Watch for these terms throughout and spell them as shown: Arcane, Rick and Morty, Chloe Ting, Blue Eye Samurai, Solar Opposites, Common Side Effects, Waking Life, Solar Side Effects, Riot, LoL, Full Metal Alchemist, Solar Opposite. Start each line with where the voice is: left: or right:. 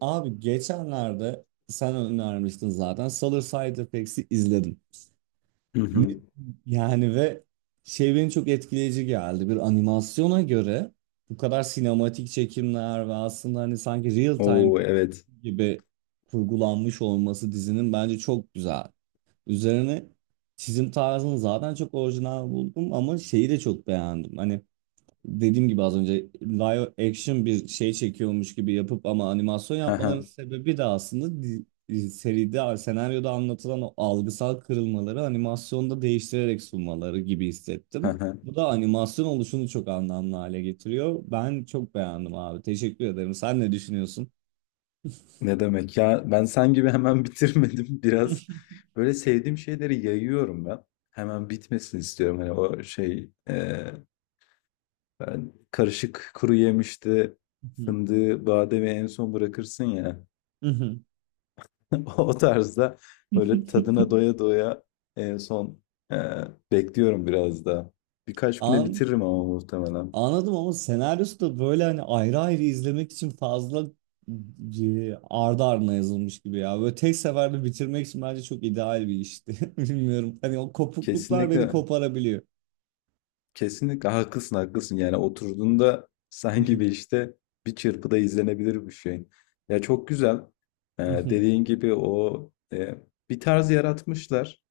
right: Abi geçenlerde sen önermiştin zaten. Solar Side Effects'i izledim.
left: Hı
right: Ne,
left: hı.
right: yani ve şey beni çok etkileyici geldi. Bir animasyona göre bu kadar sinematik çekimler ve aslında hani sanki real time
left: Oo evet.
right: gibi kurgulanmış olması dizinin bence çok güzel. Üzerine çizim tarzını zaten çok orijinal buldum ama şeyi de çok beğendim. Hani dediğim gibi az önce live action bir şey çekiyormuş gibi yapıp ama animasyon
left: Hı
right: yapmalarının
left: hı.
right: sebebi de aslında seride, senaryoda anlatılan o algısal kırılmaları animasyonda değiştirerek sunmaları gibi hissettim. Bu da animasyon oluşunu çok anlamlı hale getiriyor. Ben çok beğendim abi. Teşekkür ederim. Sen ne düşünüyorsun?
left: Ne demek ya? Ben sen gibi hemen bitirmedim. Biraz böyle sevdiğim şeyleri yayıyorum ben. Hemen bitmesin istiyorum. Hani o şey ben karışık kuru yemişti
right: Hı hı.
left: fındığı, bademi en son bırakırsın ya.
right: Hı hı.
left: O tarzda böyle tadına doya doya en son e, bekliyorum biraz daha. Birkaç güne
right: An
left: bitiririm ama muhtemelen.
right: Anladım, ama senaryosu da böyle hani ayrı ayrı izlemek için fazla ardı ardına yazılmış gibi ya. Böyle tek seferde bitirmek için bence çok ideal bir işti. Bilmiyorum. Hani o kopukluklar beni
left: Kesinlikle.
right: koparabiliyor.
left: Kesinlikle haklısın, haklısın. Yani oturduğunda sanki bir işte bir çırpıda izlenebilir bir şey. Ya çok güzel. Dediğin gibi o bir tarz yaratmışlar.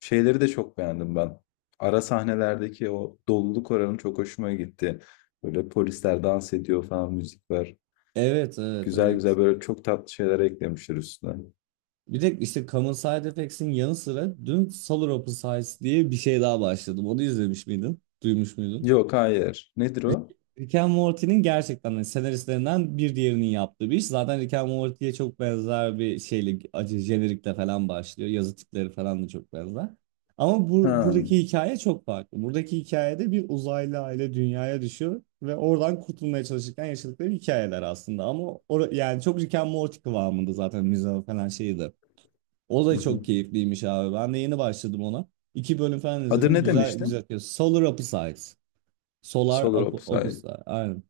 left: Şeyleri de çok beğendim ben. Ara sahnelerdeki o doluluk oranı çok hoşuma gitti. Böyle polisler dans ediyor falan müzik var.
right: Evet, evet,
left: Güzel
right: evet.
left: güzel böyle çok tatlı şeyler eklemişler üstüne.
right: Bir de işte Common Side Effects'in yanı sıra dün Solar Opposites diye bir şey daha başladım. Onu izlemiş miydin? Duymuş muydun?
left: Yok hayır. Nedir
right: Rick
left: o?
right: Rick and Morty'nin gerçekten hani senaristlerinden bir diğerinin yaptığı bir iş. Zaten Rick and Morty'ye çok benzer bir şeyle, acı jenerikle falan başlıyor. Yazı tipleri falan da çok benzer. Ama bu,
left: Ha.
right: buradaki hikaye çok farklı. Buradaki hikayede bir uzaylı aile dünyaya düşüyor ve oradan kurtulmaya çalışırken yaşadıkları hikayeler aslında. Ama yani çok Rick and Morty kıvamında zaten müze falan şeydi. O da
left: Hı hı.
right: çok keyifliymiş abi. Ben de yeni başladım ona. İki bölüm falan
left: Adı
right: izledim.
left: ne
right: Güzel
left: demiştin?
right: güzel. Solar Opposites. Solar
left: Solar Opposite.
right: Opposite. Aynen.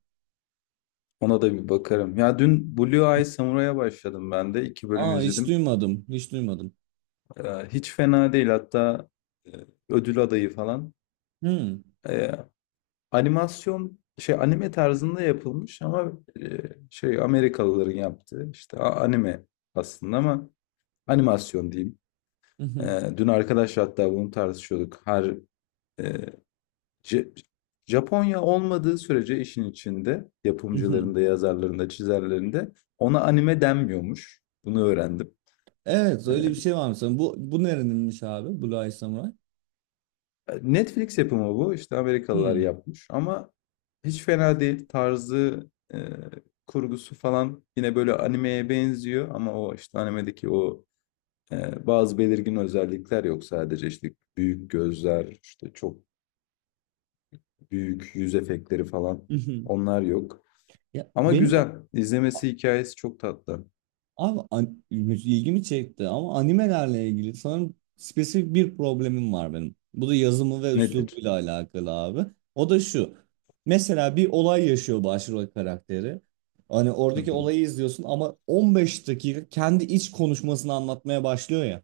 left: Ona da bir bakarım. Ya dün Blue Eye Samurai'a başladım ben de. İki bölüm
right: Aa, hiç
left: izledim.
right: duymadım. Hiç duymadım.
left: Hiç fena değil. Hatta e, ödül adayı falan.
right: Hmm.
left: Ee, animasyon şey anime tarzında yapılmış ama e, şey Amerikalıların yaptığı işte anime aslında ama animasyon diyeyim.
right: Mhm,
left: Dün arkadaşlar hatta bunu tartışıyorduk. Her e, Ce- Japonya olmadığı sürece işin içinde
right: mhm.
left: yapımcılarında, yazarlarında, çizerlerinde ona anime denmiyormuş. Bunu öğrendim.
right: Evet öyle bir
left: Ee,
right: şey var mesela. Bu nereninmiş abi? Blue Eye Samurai.
left: Netflix yapımı bu. İşte Amerikalılar
right: Hmm.
left: yapmış ama hiç fena değil. Tarzı, kurgusu falan yine böyle animeye benziyor ama o işte animedeki o bazı belirgin özellikler yok sadece işte büyük gözler, işte çok büyük yüz efektleri falan
right: Mhm.
left: onlar yok.
right: Ya,
left: Ama
right: benim
left: güzel. İzlemesi hikayesi çok tatlı.
right: abi, ilgimi çekti ama animelerle ilgili sanırım spesifik bir problemim var benim. Bu da yazımı ve
left: Nedir?
right: üslubuyla alakalı abi. O da şu. Mesela bir olay yaşıyor başrol karakteri. Hani
left: Hı
right: oradaki
left: hı.
right: olayı izliyorsun ama 15 dakika kendi iç konuşmasını anlatmaya başlıyor ya.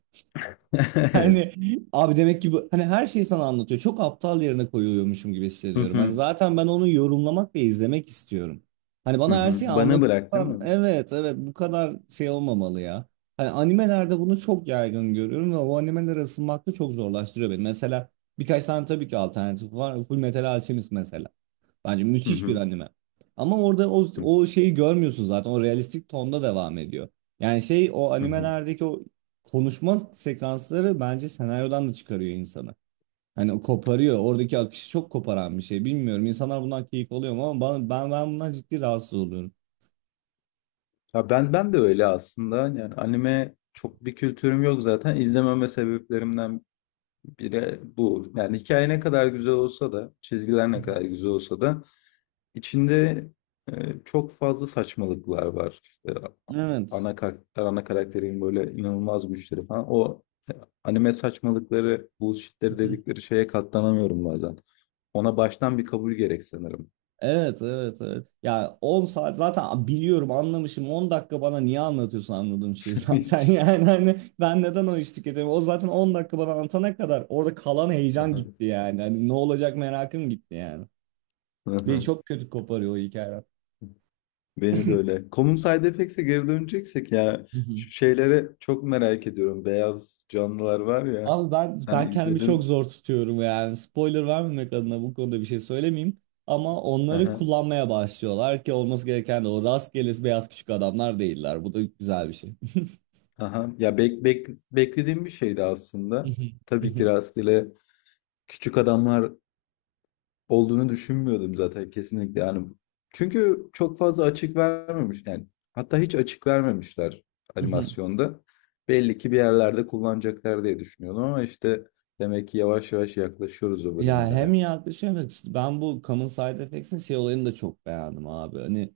left: Evet.
right: Hani abi demek ki bu hani her şeyi sana anlatıyor. Çok aptal yerine koyuluyormuşum gibi
left: Hı
right: hissediyorum. Hani
left: hı.
right: zaten ben onu yorumlamak ve izlemek istiyorum. Hani
left: Hı
right: bana her
left: hı.
right: şeyi
left: Bana bırak değil
right: anlatırsan
left: mi?
right: evet evet bu kadar şey olmamalı ya. Hani animelerde bunu çok yaygın görüyorum ve o animelere ısınmak da çok zorlaştırıyor beni. Mesela birkaç tane tabii ki alternatif var. Full Metal Alchemist mesela. Bence
left: Hı
right: müthiş bir
left: hı.
right: anime. Ama orada o şeyi görmüyorsun zaten. O realistik tonda devam ediyor. Yani şey o
left: Hı hı.
right: animelerdeki o konuşma sekansları bence senaryodan da çıkarıyor insanı. Hani o koparıyor. Oradaki akışı çok koparan bir şey. Bilmiyorum. İnsanlar bundan keyif alıyor mu ama ben bundan ciddi rahatsız oluyorum.
left: Ya ben de öyle aslında. Yani anime çok bir kültürüm yok zaten. İzlememe sebeplerimden biri bu. Yani hikaye ne kadar güzel olsa da, çizgiler ne kadar güzel olsa da içinde e, çok fazla saçmalıklar var. İşte
right: Evet.
left: ana karakterin böyle inanılmaz güçleri falan. O e, anime saçmalıkları, bullshitleri dedikleri şeye katlanamıyorum bazen. Ona baştan bir kabul gerek sanırım.
right: Evet, evet, evet. Ya 10 saat zaten biliyorum, anlamışım. 10 dakika bana niye anlatıyorsun anladığım şeyi zaten.
left: Hiç.
right: Yani hani ben neden o işi tüketiyorum? O zaten 10 dakika bana anlatana kadar orada kalan heyecan gitti yani. Hani ne olacak merakım gitti yani. Beni çok kötü koparıyor o hikaye.
left: Beni de öyle. Common Side Effects'e geri döneceksek ya
right: Hı hı.
left: şu şeylere çok merak ediyorum. Beyaz canlılar var ya.
right: Abi ben
left: Sen
right: ben kendimi çok
left: izledin.
right: zor tutuyorum yani. Spoiler vermemek adına bu konuda bir şey söylemeyeyim. Ama onları
left: Aha,
right: kullanmaya başlıyorlar ki olması gereken de o rastgele beyaz küçük adamlar değiller. Bu da güzel bir şey.
left: aha. Ya beklediğim bir şeydi aslında. Tabii ki rastgele küçük adamlar olduğunu düşünmüyordum zaten kesinlikle. Yani çünkü çok fazla açık vermemiş. Yani hatta hiç açık vermemişler animasyonda. Belli ki bir yerlerde kullanacaklar diye düşünüyordum ama işte demek ki yavaş yavaş yaklaşıyoruz o
right: Ya hem
left: bölümlere.
right: yaklaşıyor hem de işte ben bu Common Side Effects'in şey olayını da çok beğendim abi. Hani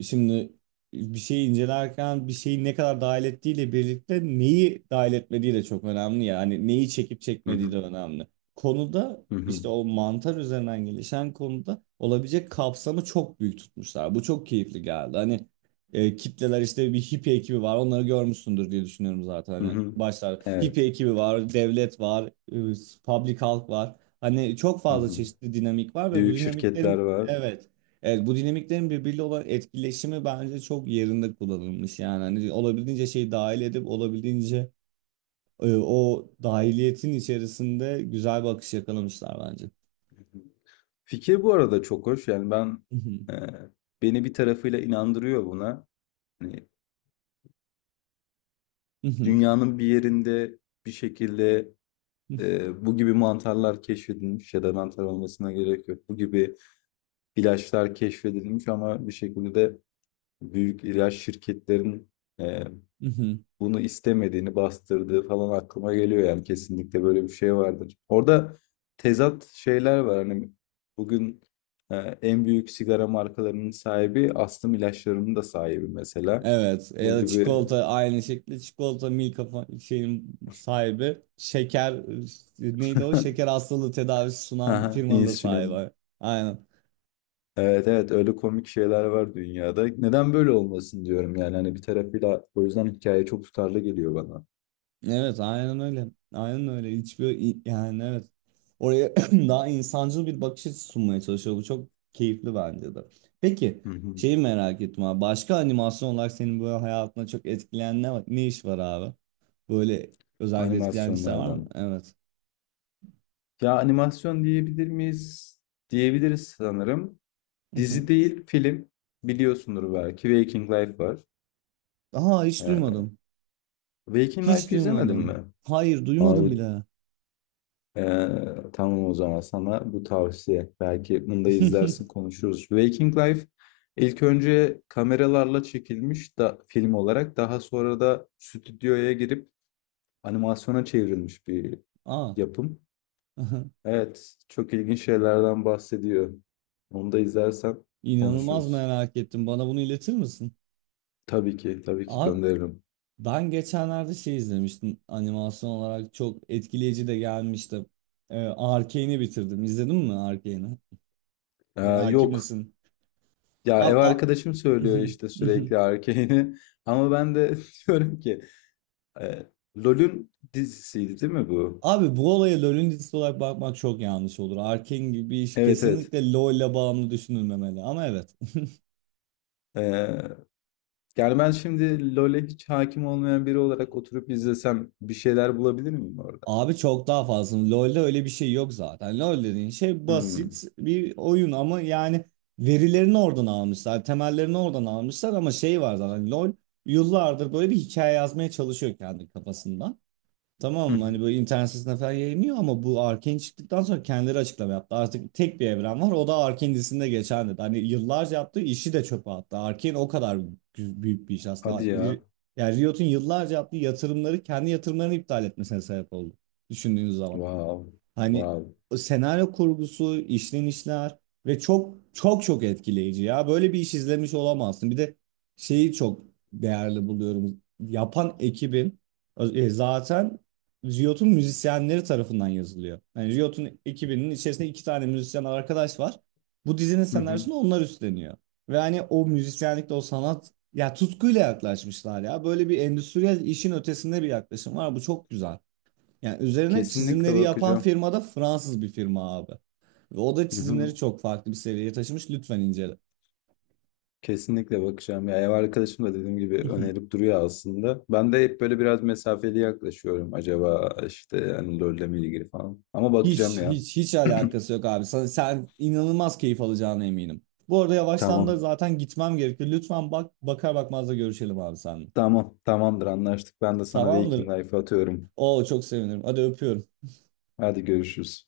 right: şimdi bir şeyi incelerken bir şeyi ne kadar dahil ettiğiyle birlikte neyi dahil etmediği de çok önemli ya. Hani neyi çekip çekmediği de önemli. Konuda
left: Hı hı.
right: işte o mantar üzerinden gelişen konuda olabilecek kapsamı çok büyük tutmuşlar. Bu çok keyifli geldi. Hani kitleler işte bir hippie ekibi var. Onları görmüşsündür diye düşünüyorum zaten.
left: Hı
right: Hani
left: hı.
right: başlar hippie
left: Evet.
right: ekibi var, devlet var, public halk var. Hani çok
left: Hı
right: fazla
left: hı.
right: çeşitli dinamik var ve bu
left: Büyük şirketler
right: dinamiklerin
left: var.
right: evet. Evet bu dinamiklerin birbiriyle olan etkileşimi bence çok yerinde kullanılmış. Yani hani olabildiğince şeyi dahil edip olabildiğince o dahiliyetin içerisinde güzel bir akış yakalamışlar bence.
left: Hı hı. Fikir bu arada çok hoş. Yani e, beni bir tarafıyla inandırıyor buna. Hani dünyanın bir yerinde bir şekilde bu gibi mantarlar keşfedilmiş ya da mantar olmasına gerek yok. Bu gibi ilaçlar keşfedilmiş ama bir şekilde de büyük ilaç şirketlerin e, bunu istemediğini bastırdığı falan aklıma geliyor yani kesinlikle böyle bir şey vardır. Orada tezat şeyler var hani bugün e, en büyük sigara markalarının sahibi astım ilaçlarının da sahibi mesela.
right: Evet ya
left: Bu
right: da
left: gibi
right: çikolata aynı şekilde çikolata Milka şeyin sahibi şeker neydi o şeker hastalığı tedavisi sunan
left: Aha,
right: firmanın da
left: insülin.
right: sahibi. Aynen.
left: Evet, evet, öyle komik şeyler var dünyada. Neden böyle olmasın diyorum yani hani bir tarafıyla o yüzden hikaye çok tutarlı geliyor bana.
right: Evet aynen öyle. Aynen öyle. Hiçbir yani evet. Oraya daha insancıl bir bakış açısı sunmaya çalışıyor. Bu çok keyifli bence de. Peki
left: Hı hı.
right: şeyi merak ettim abi. Başka animasyon olarak senin böyle hayatına çok etkileyen ne iş var abi? Böyle özellikle etkileyen işler var mı?
left: Animasyonlardan.
right: Evet.
left: Ya animasyon diyebilir miyiz? Diyebiliriz sanırım. Dizi değil, film. Biliyorsundur belki. Waking Life var.
right: Aha, hiç
left: Ee,
right: duymadım.
left: Waking
right: Hiç
left: Life izlemedin mi?
right: duymadım. Hayır, duymadım
left: Abi,
right: bile.
left: ee, tamam o zaman sana bu tavsiye. Belki bunu da izlersin konuşuruz. Waking Life ilk önce kameralarla çekilmiş da film olarak. Daha sonra da stüdyoya girip animasyona çevrilmiş bir
right: Aa,
left: yapım.
right: aha.
left: Evet, çok ilginç şeylerden bahsediyor. Onu da izlersen
right: inanılmaz
left: konuşuruz.
right: merak ettim. Bana bunu iletir misin?
left: Tabii ki, tabii ki
right: Abi,
left: gönderirim.
right: ben geçenlerde şey izlemiştim. Animasyon olarak çok etkileyici de gelmişti. Arcane'i bitirdim. İzledin mi Arcane'i?
left: Ee,
right: Hakim
left: yok.
right: misin?
left: Ya ev
right: Abi,
left: arkadaşım söylüyor işte sürekli Arcane'i. Ama ben de diyorum ki e, LoL'ün dizisiydi değil mi bu?
right: Abi bu olaya LoL'ün dizisi olarak bakmak çok yanlış olur. Arcane gibi bir iş
left: Evet, evet.
right: kesinlikle LoL ile bağımlı düşünülmemeli. Ama evet.
left: E, yani ben şimdi LoL'e hiç hakim olmayan biri olarak oturup izlesem bir şeyler bulabilir miyim orada?
right: Abi çok daha fazla. LoL'de öyle bir şey yok zaten. LoL dediğin şey basit
left: Hmm.
right: bir oyun ama yani verilerini oradan almışlar, temellerini oradan almışlar ama şey var zaten LoL yıllardır böyle bir hikaye yazmaya çalışıyor kendi kafasında.
left: Hı
right: Tamam mı?
left: hı.
right: Hani böyle internet sitesinde falan yayınlıyor ama bu Arkane çıktıktan sonra kendileri açıklama yaptı. Artık tek bir evren var o da Arkane dizisinde geçen dedi. Hani yıllarca yaptığı işi de çöpe attı. Arkane o kadar büyük bir iş aslında.
left: Hadi ya.
right: Yani Riot'un yıllarca yaptığı yatırımları kendi yatırımlarını iptal etmesine sebep oldu. Düşündüğünüz zaman.
left: Wow.
right: Hani
left: Wow.
right: o senaryo kurgusu, işlenişler ve çok çok çok etkileyici ya. Böyle bir iş izlemiş olamazsın. Bir de şeyi çok değerli buluyorum. Yapan ekibin zaten Riot'un müzisyenleri tarafından yazılıyor. Yani Riot'un ekibinin içerisinde iki tane müzisyen arkadaş var. Bu dizinin
left: Hı hı.
right: senaryosunu onlar üstleniyor. Ve hani o müzisyenlikte o sanat ya tutkuyla yaklaşmışlar ya. Böyle bir endüstriyel işin ötesinde bir yaklaşım var. Bu çok güzel. Yani üzerine
left: Kesinlikle
right: çizimleri yapan
left: bakacağım.
right: firma da Fransız bir firma abi. Ve o da çizimleri çok farklı bir seviyeye taşımış. Lütfen incele.
left: Kesinlikle bakacağım. Ya ev arkadaşım da dediğim gibi önerip duruyor aslında. Ben de hep böyle biraz mesafeli yaklaşıyorum. Acaba işte hani LoL'le mi ilgili falan. Ama bakacağım
right: Hiç
left: ya.
right: hiç hiç alakası yok abi. Sen inanılmaz keyif alacağına eminim. Bu arada yavaştan da
left: Tamam.
right: zaten gitmem gerekiyor. Lütfen bakar bakmaz da görüşelim abi seninle.
left: Tamam. Tamamdır anlaştık. Ben de sana
right: Tamamdır.
left: Waking Life'ı atıyorum.
right: Oo çok sevinirim. Hadi öpüyorum.
left: Hadi görüşürüz.